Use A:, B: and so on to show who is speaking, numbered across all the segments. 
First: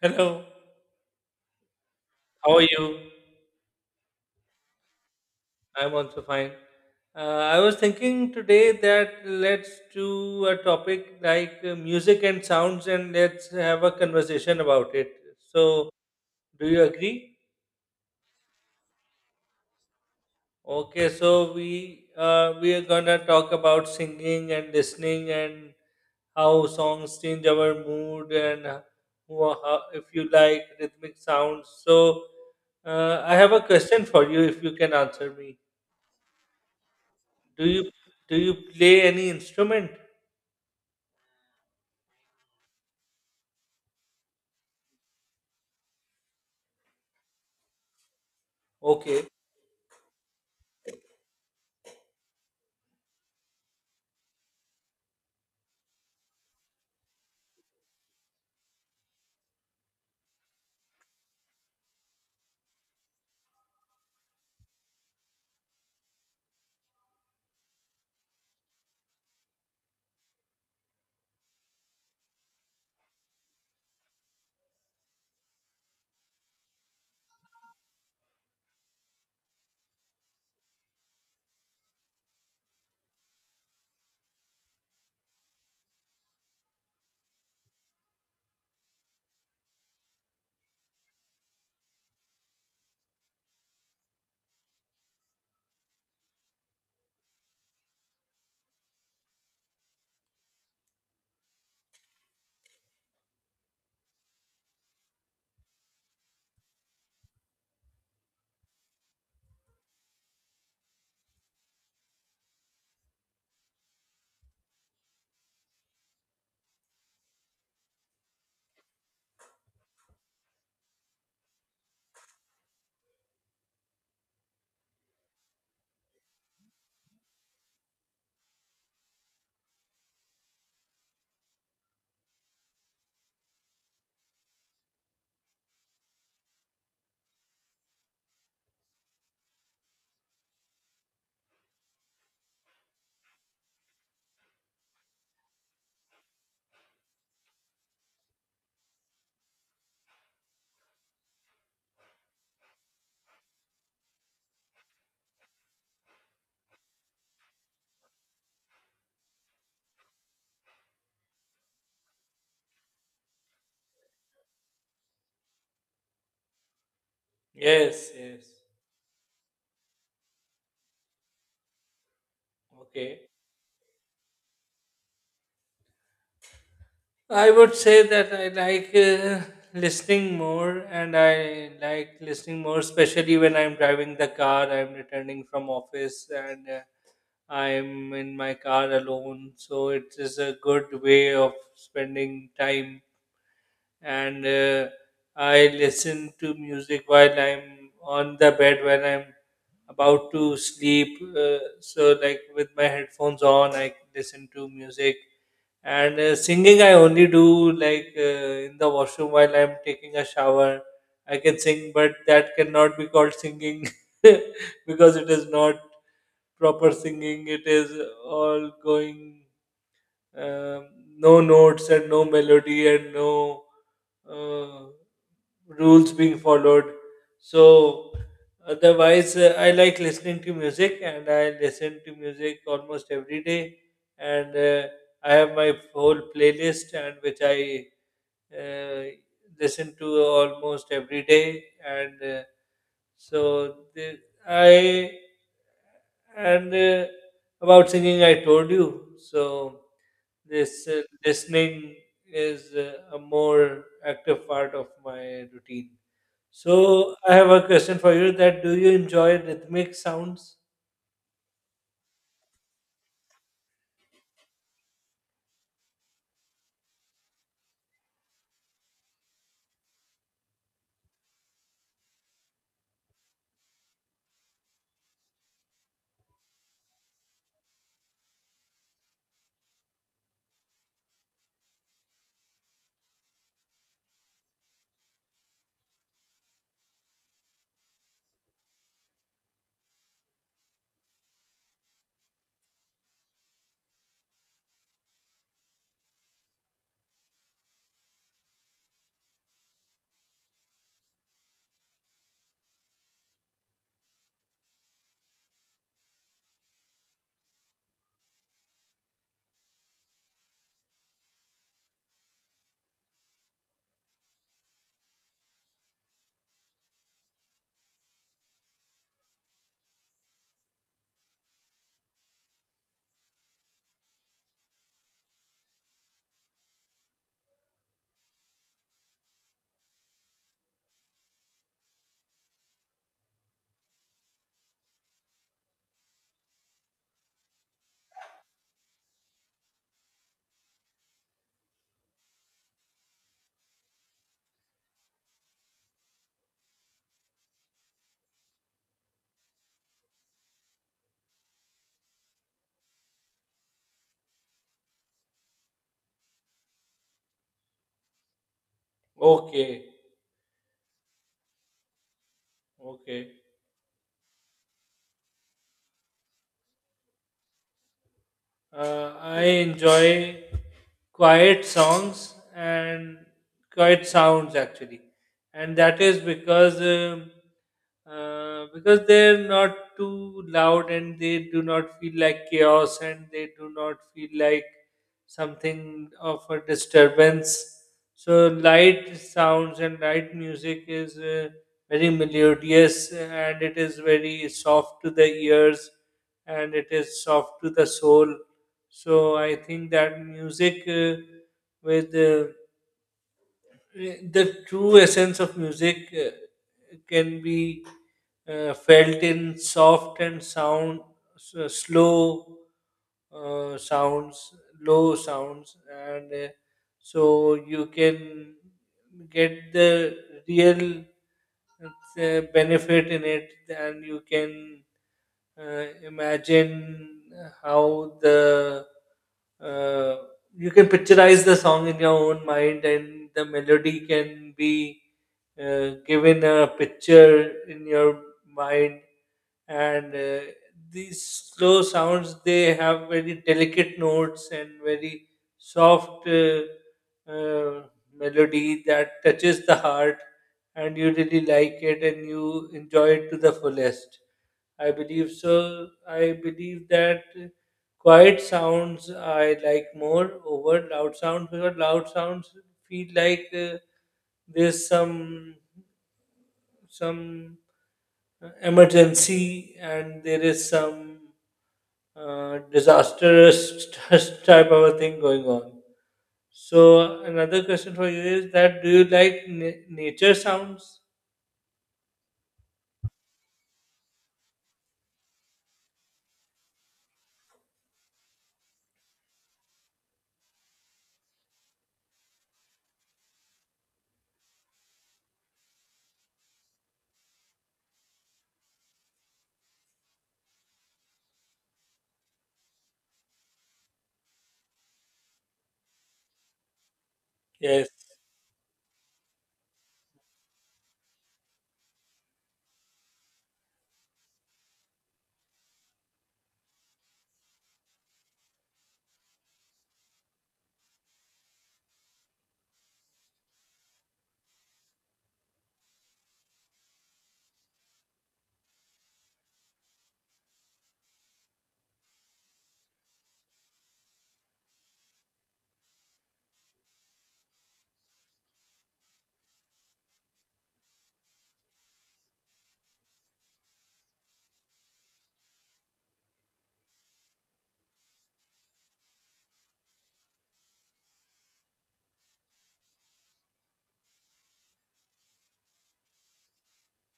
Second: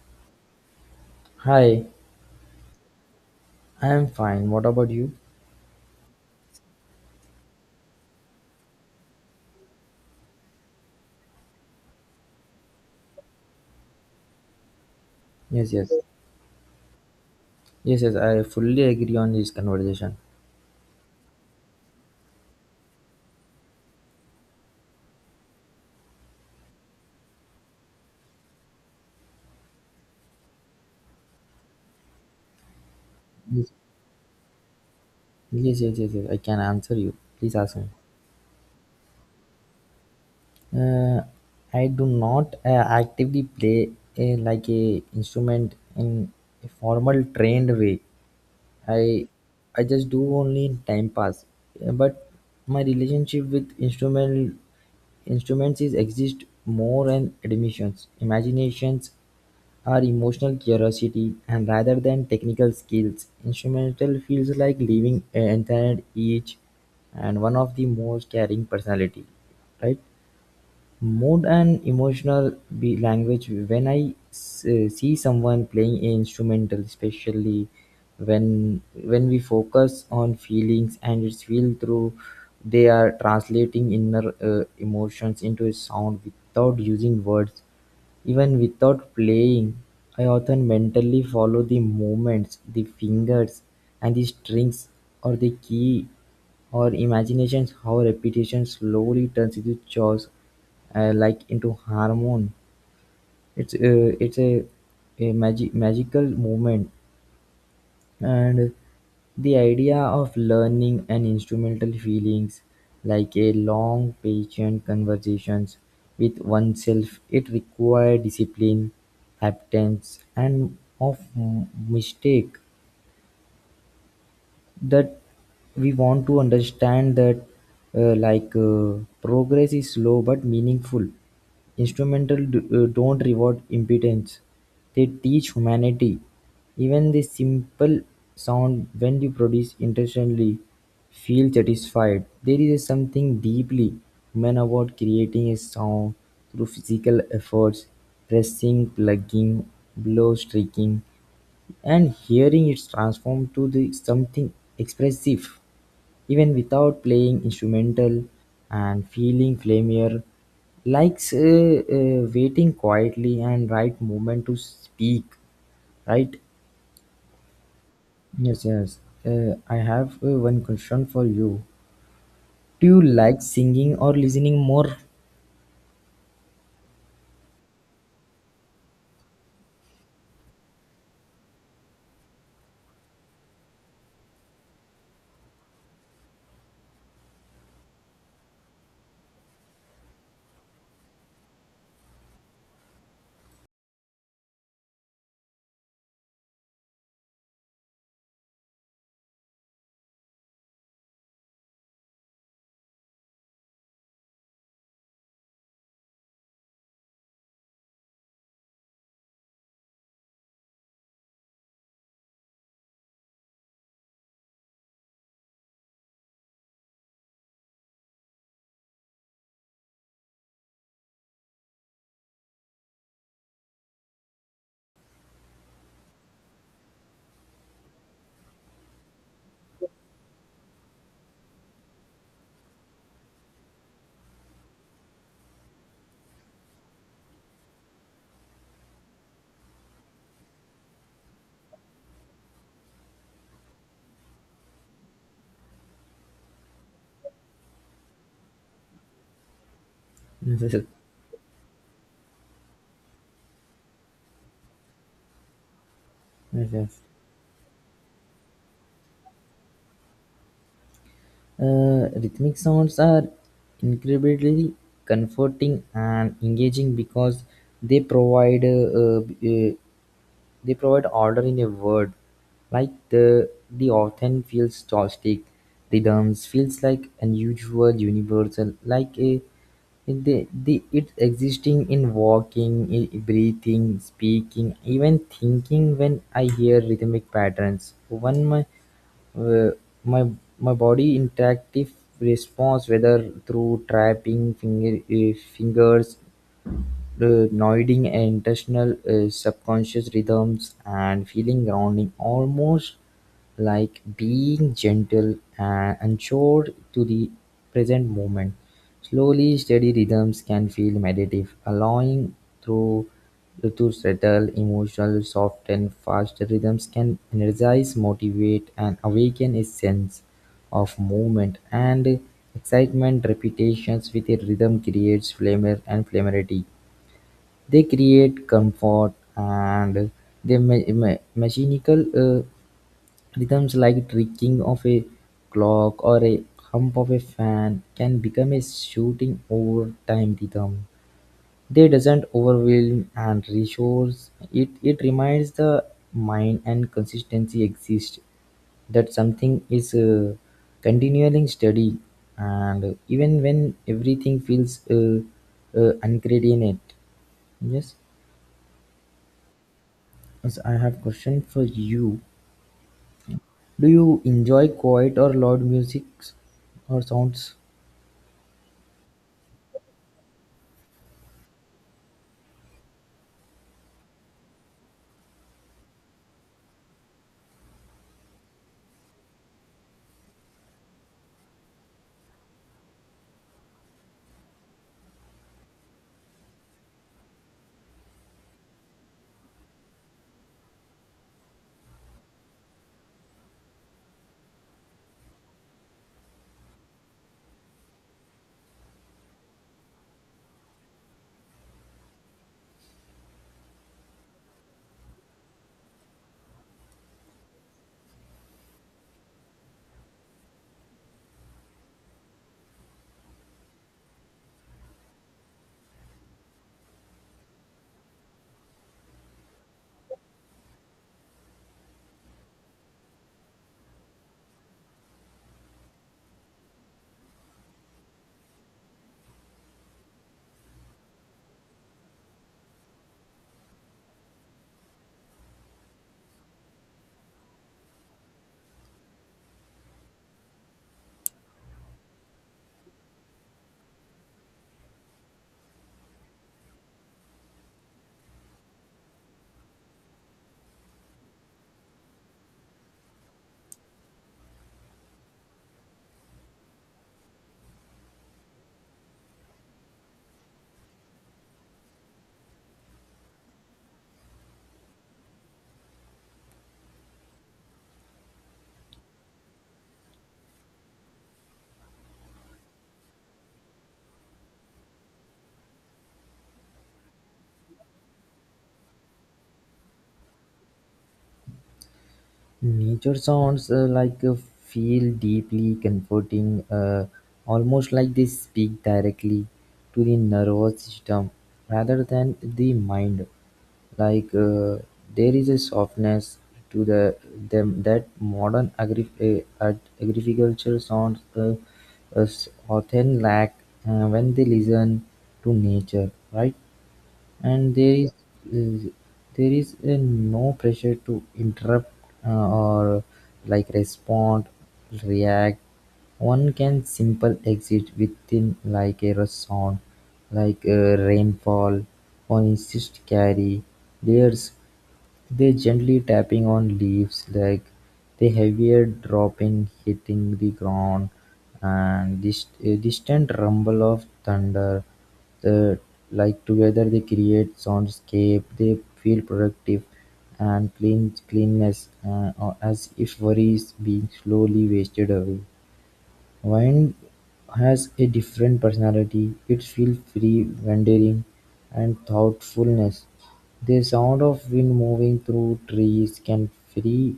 A: Hello,
B: Hi,
A: how are you?
B: I am fine. What about you?
A: I'm also fine. I was thinking today that let's do a topic like music and sounds and let's have a conversation about it.
B: Yes,
A: So,
B: yes.
A: do you agree?
B: Yes, yes, I fully agree on this conversation.
A: Okay, so we are gonna talk about singing and listening and how songs change our mood and how, if you like rhythmic sounds. So, I have a
B: Yes,
A: question for you if you can answer me.
B: yes, yes, yes. Yes, I can answer you. Please
A: Do
B: ask me.
A: you do you play any instrument?
B: Uh, I do not actively play like a instrument in a formal trained way.
A: Okay.
B: I I just do only in time pass. But my relationship with instruments is exist more and admissions. Imaginations are emotional curiosity and rather than technical skills. Instrumental feels like living entire each and one of the most caring personality. Right? More than emotional be language when I see someone playing an instrumental, especially when we focus on feelings and it's feel through they are translating inner emotions into a sound without using words. Even without playing, I often mentally follow the movements, the fingers and the strings or the key, or imaginations how repetition slowly turns into chores, like into harmony. It's a magical movement, and the idea of learning and instrumental feelings like a long patient conversations with oneself. It requires discipline, acceptance and of mistake that we want to understand, that like progress is slow but meaningful. Instrumental don't reward impedance, they teach humanity. Even the simple sound, when you produce intentionally, feel satisfied. There is something deeply human about creating a sound through physical efforts, pressing, plugging, blow, streaking, and hearing it transformed to the something expressive. Even without playing instrumental and feeling familiar, likes waiting quietly and right moment to speak, right?
A: Yes, yes.
B: Yes, yes. I have one question for you. Do you
A: Okay.
B: like singing or listening more?
A: I would say that I like listening more, and I like listening more, especially when I'm driving the car. I'm returning from office, and I'm in my car alone. So it is a good way of spending time and I listen to music while I'm on the bed when I'm about to sleep. So, like with my headphones on, I listen to music. And singing, I only do like in the washroom while I'm taking a shower. I can sing, but that cannot be called singing because it is not proper singing. It is all going um, no notes and no melody and no uh, rules being followed. So otherwise, I like listening to music, and I listen to music almost every day. And I have my whole playlist, and which I uh, listen to almost every day. And so the, I and about singing, I told you. So
B: Yes,
A: this listening is a more active part of my routine.
B: yes.
A: So I have a question for you that do you enjoy rhythmic sounds?
B: Rhythmic sounds are incredibly comforting and engaging because they provide uh, uh, they provide order in a word. Like the often feels chaotic, rhythms feels like unusual, universal, like a the it's existing in walking, breathing, speaking, even thinking. When I hear rhythmic patterns, one my uh, My my body interactive response, whether through tapping fingers, the nodding and intentional is subconscious rhythms, and feeling grounding, almost like being gentle and anchored to the present moment. Slowly, steady rhythms can feel meditative, allowing through to settle emotional. Soft and fast rhythms can energize, motivate and awaken a sense of movement and excitement. Repetitions with a rhythm creates flavor and flammability. They create comfort. And the mechanical rhythms like ticking of a clock or a hump of a fan can become a shooting over time rhythm. They doesn't overwhelm and reassures it. It reminds the mind and consistency exists, that something is continuing steady, and even when everything feels uncoordinated. Yes.
A: Okay,
B: So I have question for you.
A: okay.
B: Do you enjoy quiet or loud music or sounds?
A: I enjoy quiet songs and quiet sounds actually, and that is because they're not too loud and they do not feel like chaos and they do not feel like something of a disturbance. So light sounds and light music is very melodious and it is very soft to the ears and it is soft to the soul, so I think that music with the true essence of music can be felt in soft and sound, slow sounds, low sounds, and so you can get the real benefit in it, and you can imagine how the uh, you can picturize the song in your own mind and the melody can be given a picture in your mind. And these slow sounds, they have very delicate notes and very soft uh, melody that touches the heart and you really like it and you enjoy it to the fullest, I believe so. I believe that quiet sounds I like more over loud sounds because loud sounds feel like there's some emergency and there is some disastrous type of a thing going on. So another question for you is that do you like nature sounds?
B: Nature sounds like feel deeply comforting, almost like they speak directly to the nervous system rather than the mind. Like there is a softness to them that modern agriculture sounds uh, often lack when they listen to nature, right? and
A: Yes.
B: there is uh, there is uh, no pressure to interrupt or like respond, react. One can simple exit within like a rush sound, like a rainfall or insist carry layers. They gently tapping on leaves, like the heavier dropping hitting the ground, and the distant rumble of thunder. The, like together they create soundscape. They feel productive and cleanness, or as if worries being slowly wasted away. Wine has a different personality. It feels free, wandering, and thoughtfulness. The sound of wind moving through trees can free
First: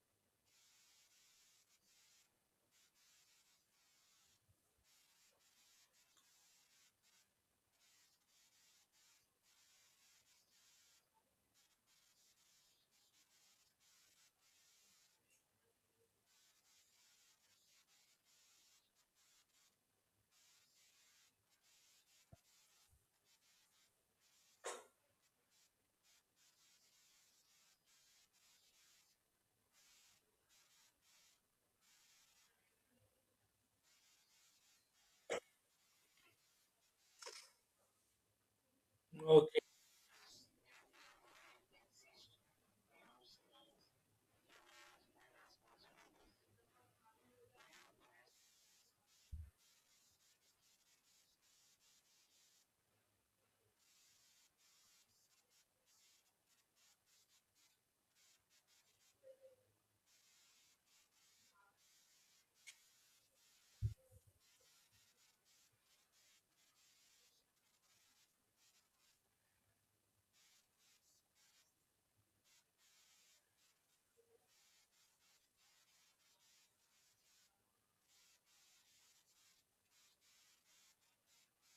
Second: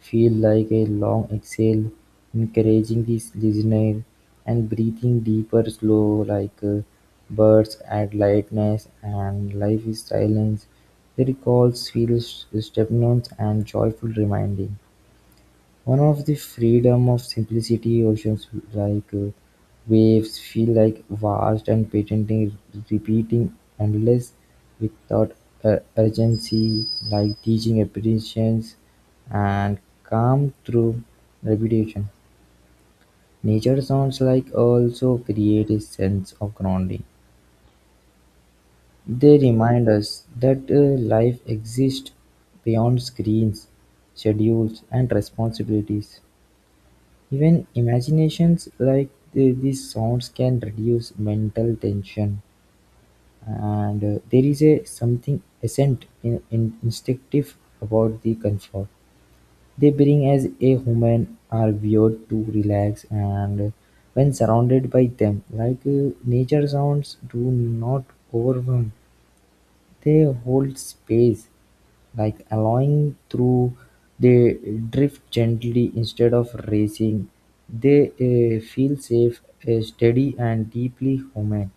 B: feel like a long exhale, encouraging the listener and breathing deeper slow, like birds add lightness and life is silence. The recalls feel stepnones and joyful reminding. One of the freedom of simplicity oceans, like waves feel like vast and patenting, repeating endless without urgency, like teaching appreciations and calm through repetition. Nature sounds like also create a sense of grounding. They
A: Okay.
B: remind us that life exists beyond screens, schedules, and responsibilities. Even imaginations, like these sounds can reduce mental tension, and there is a something essential in instinctive about the comfort they bring, as a human are viewed to relax. And when surrounded by them, like nature sounds do not overwhelm, they hold space, like allowing through; they drift gently instead of racing; they feel safe, steady and deeply human,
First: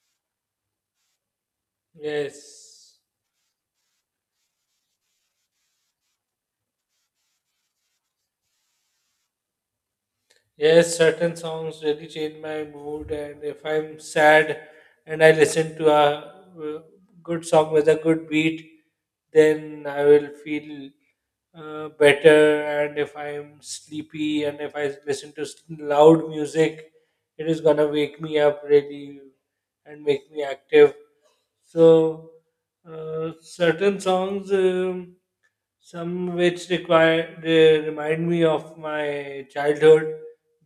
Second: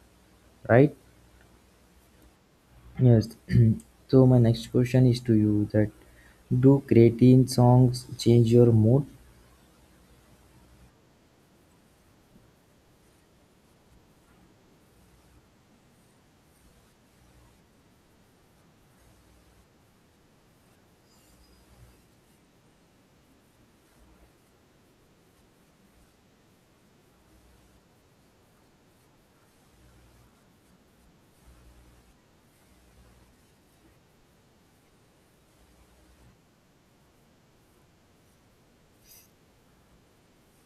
B: right?
A: Yes.
B: Yes. So my next question is to you, that do creatine songs change your mood?
A: Yes, certain songs really change my mood, and if I'm sad and I listen to a uh, good song with a good beat, then I will feel better. And if I'm sleepy and if I listen to loud music, it is gonna wake me up really and make me active. So, certain songs. Some which require they remind me of my childhood.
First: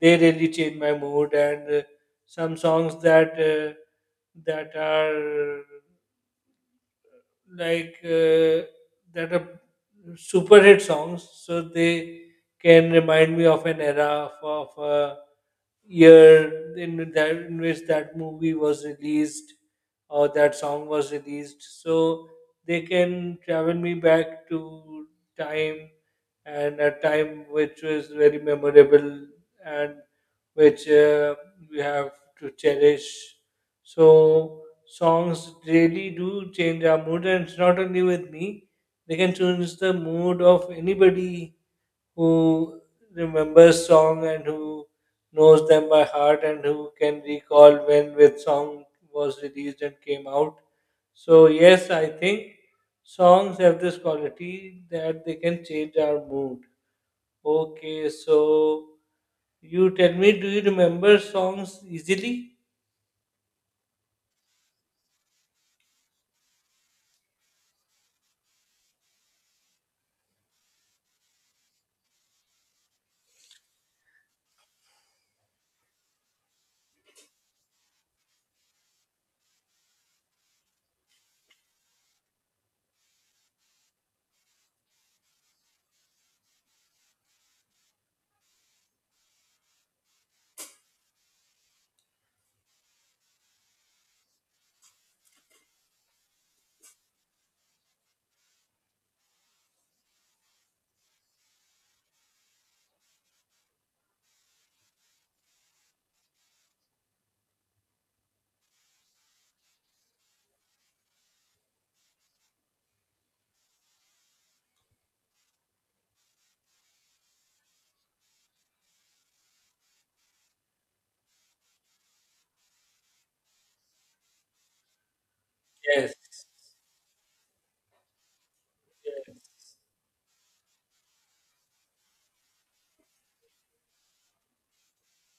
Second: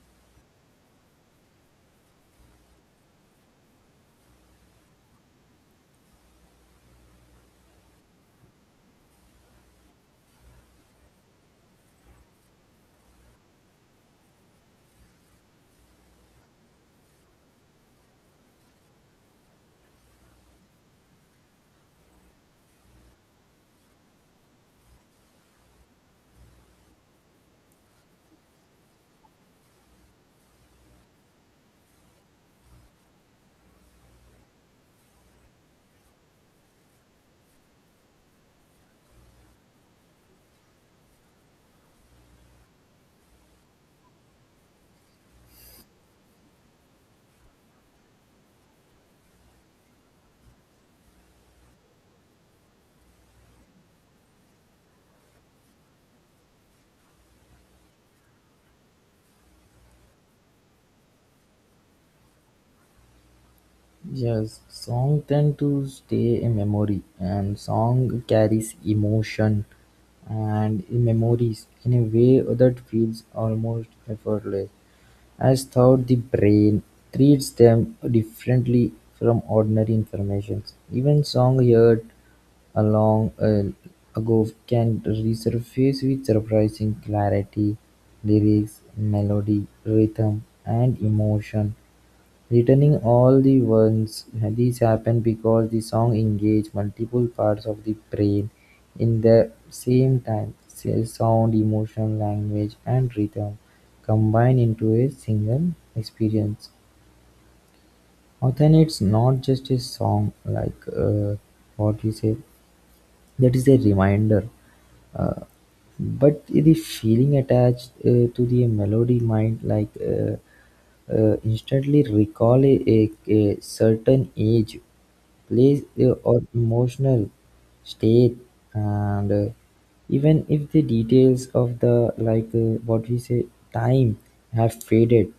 A: They really change my mood, and some songs that are like uh, that are super hit songs. So they can remind me of an era of year in that in which that movie was released or that song was released, so they can travel me back to time, and a time which was very memorable, and which we have to cherish. So songs really do change our mood, and it's not only with me, they can change the mood of anybody who remembers song and who knows them by heart and who can recall when which song was released and came out. So yes, I think songs have this quality that they can change our mood. Okay, so you tell me, do you remember songs easily?
B: Yes, song tend to stay in memory, and song carries emotion and memories in a way that feels almost effortless, as though the brain treats them differently from ordinary information. Even songs heard a long ago can resurface with surprising clarity, lyrics, melody, rhythm, and emotion. Returning all the ones, these happen because the song engages multiple parts of the brain in the same time. Say, sound, emotion, language and rhythm combine into a single experience. Often it's not just a song, like what we say, that is a reminder. Uh, but the feeling attached to the melody might, like instantly recall a certain age, place,
A: Yes.
B: or emotional state, and
A: Yes.
B: even if the details of the, like what we say, time have faded,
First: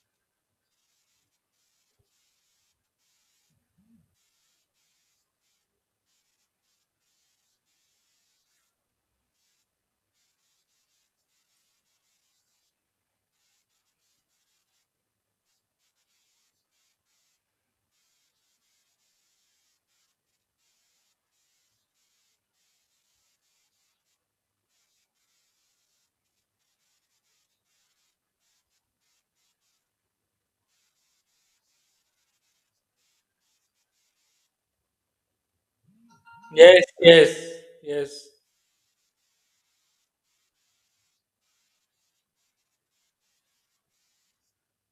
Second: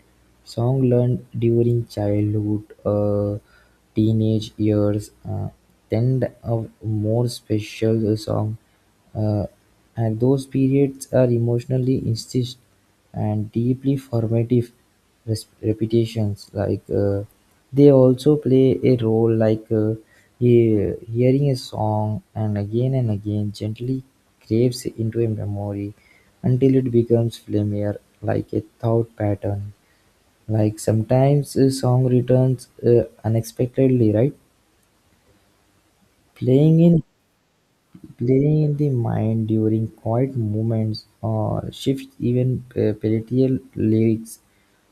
B: song learned during childhood, teenage years, tend of more special song, uh, and those periods are emotionally insist, and deeply formative. Repetitions, like they also play a role, like hearing a song and again gently craves into a memory until it becomes familiar, like a thought pattern. Like sometimes a song returns unexpectedly, right, playing
A: Yes.
B: in,
A: Yes. Yes.
B: clearing in the mind during quiet moments or shifts, even palatial lyrics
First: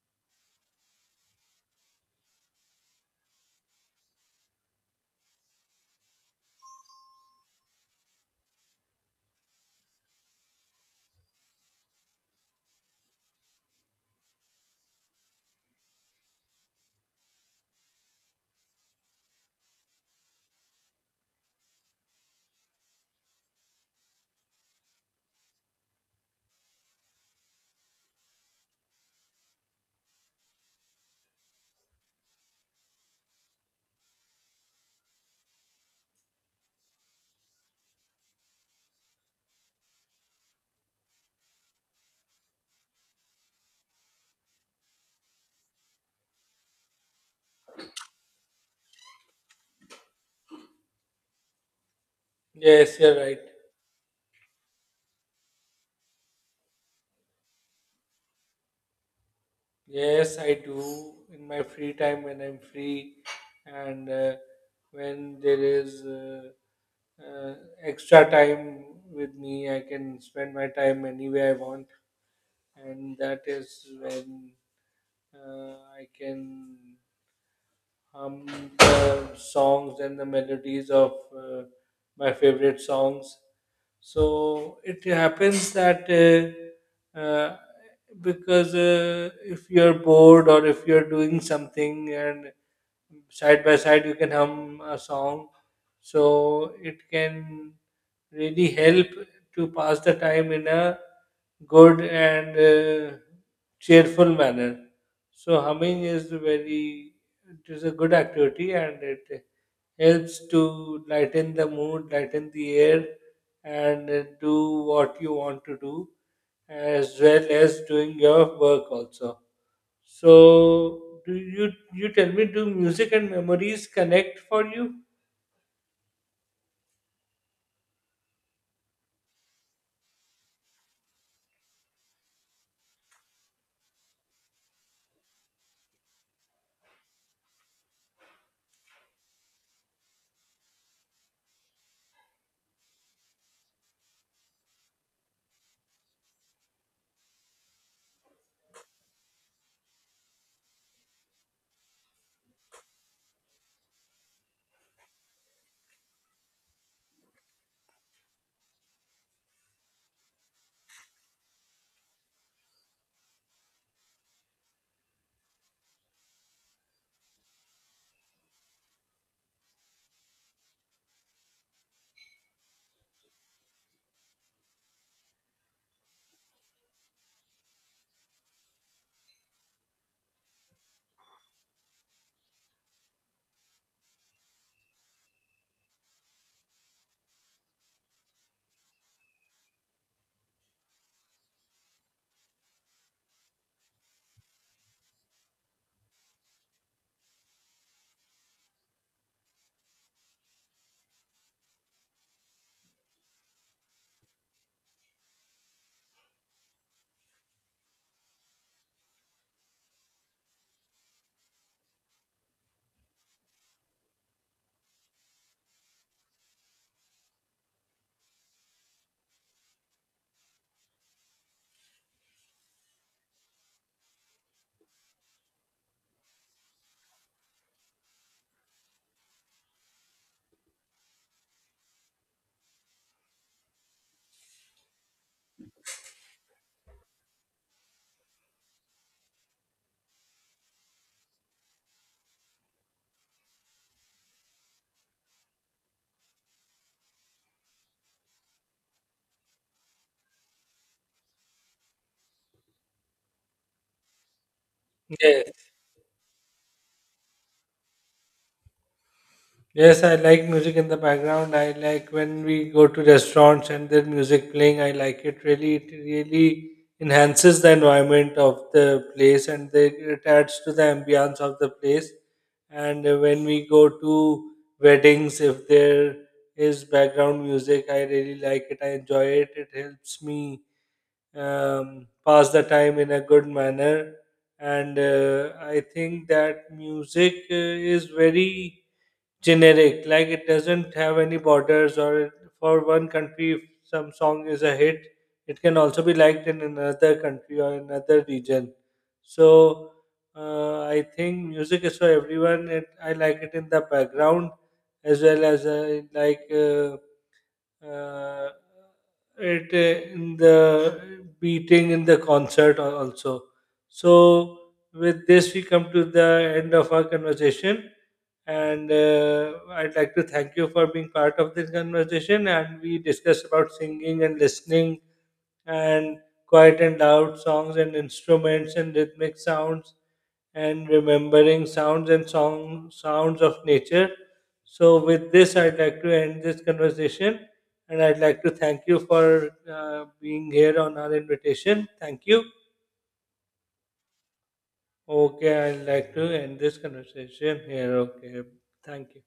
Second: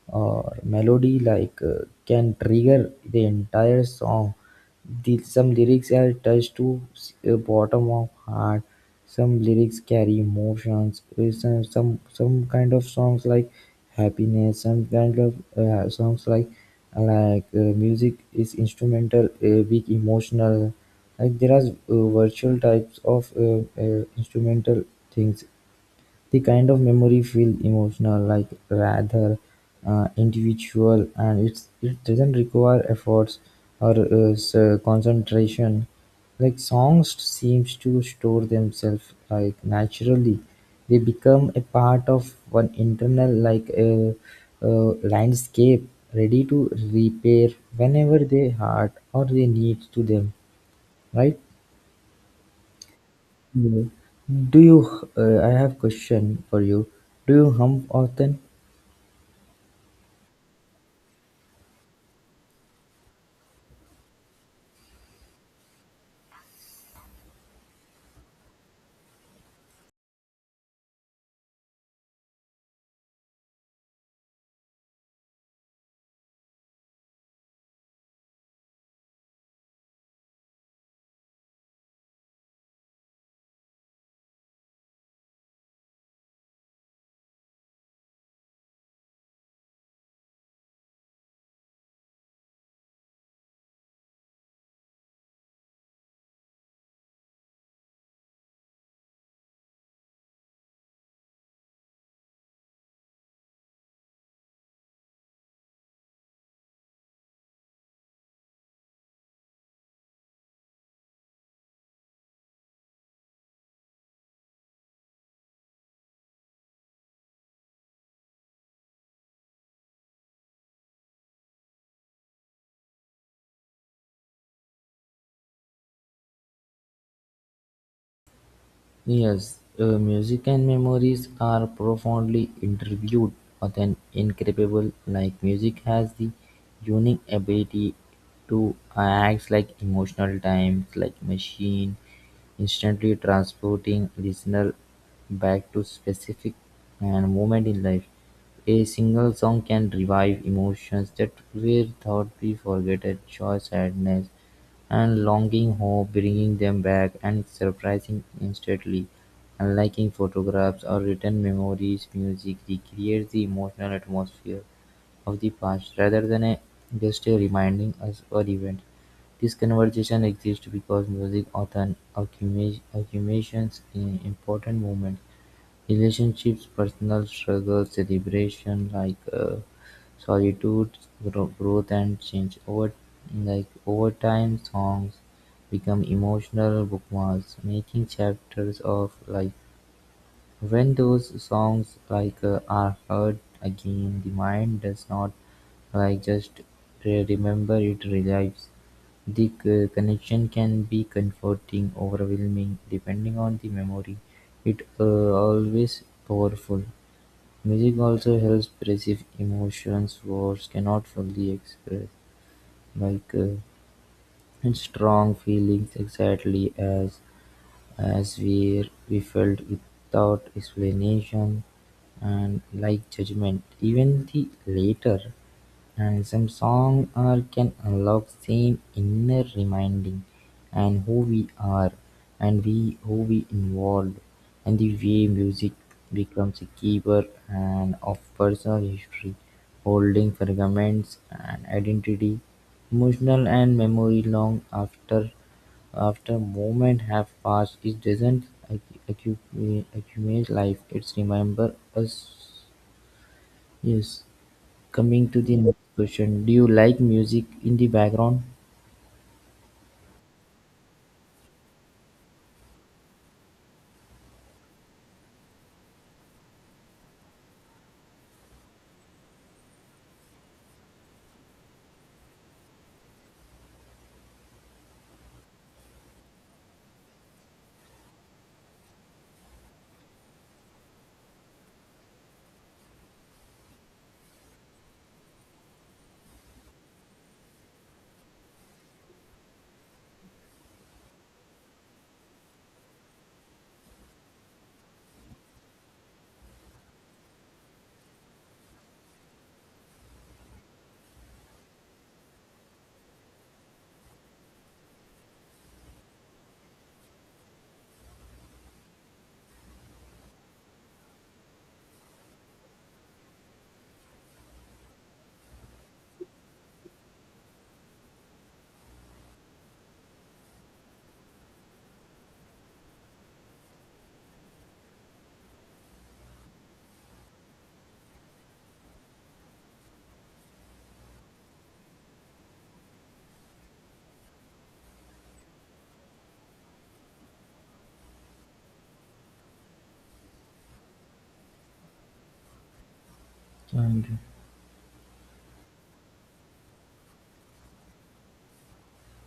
B: or melody, like can trigger the entire song. Some lyrics are touched to bottom of heart. Some lyrics carry emotions. Some kind of songs like happiness. Some kind of songs, like music is instrumental, big emotional. Like there are virtual types of instrumental things; the kind of memory feel emotional, like rather individual, and it doesn't require efforts or concentration. Like songs seems to store themselves like naturally. They become a part of one internal, like landscape, ready to repair whenever they hurt or they need to them, right?
A: Yes. You're right.
B: Yeah. Do you? I have question for you. Do you hump often?
A: Yes, I do in my free time when I'm free and when there is uh, extra time with me, I can spend my time any way I want, and that is when I can hum the songs and the melodies of uh, my favorite songs. So it happens that because if you're bored or if you're doing something and side by side you can hum a song, so it can really help to pass the time in a good and cheerful manner. So humming is very, it is a good activity and it helps to lighten the mood, lighten the air, and do what you want to do, as well as doing your work also. So, do you tell me? Do music and memories connect for you?
B: Yes, music and memories are profoundly interviewed with an incredible, like music has the unique ability to act like emotional times, like machine, instantly transporting listener back to specific and moment in life. A single song can revive emotions that were thought we forgotten, joy, sadness, and longing hope, bringing them back and surprising instantly. Unliking photographs or written memories, music recreates the emotional atmosphere of the past rather than just a reminding us or event. This conversation exists because music often accumulates accumulations in important moments. Relationships, personal struggles, celebration, like solitude, growth and change. Over time, songs become emotional bookmarks, making chapters of life. When those songs, like are heard again, the mind does not like just remember, it relives. The connection can be comforting, overwhelming, depending on the memory. It always powerful. Music also helps perceive emotions words cannot fully express, like strong feelings exactly as we felt without explanation and like judgment, even the later, and are can unlock same inner reminding, and who we are and we who we involved, and the way music becomes a keeper and of personal history, holding fragments and identity, emotional and memory long after moment have passed. It doesn't accumulate life, it's remember us. Yes. Coming to
A: Yes.
B: the next question, do you like music in the background?
A: Yes, I like music in the background. I like when we go to restaurants and there's music playing. I like it really. It really enhances the environment of the place and they, it adds to the ambience of the place. And when we go to weddings, if there is background music, I really like it. I enjoy it. It helps me pass the time in a good manner. And I think that music is very generic, like it doesn't have any borders for one country, if some song is a hit, it can also be liked in another country or another region, so I think music is for everyone. It, I like it in the background as well as I like uh, it in the beating in the concert al- also. So with this, we come to the end of our conversation, and I'd like to thank you for being part of this conversation. And we discussed about singing and listening and quiet and loud songs and instruments and rhythmic sounds and remembering sounds and song, sounds of nature. So, with this, I'd like to end this conversation and I'd like to thank you for being here on our invitation. Thank you.
B: And
A: Okay, I'd like to end this conversation here. Okay, thank you.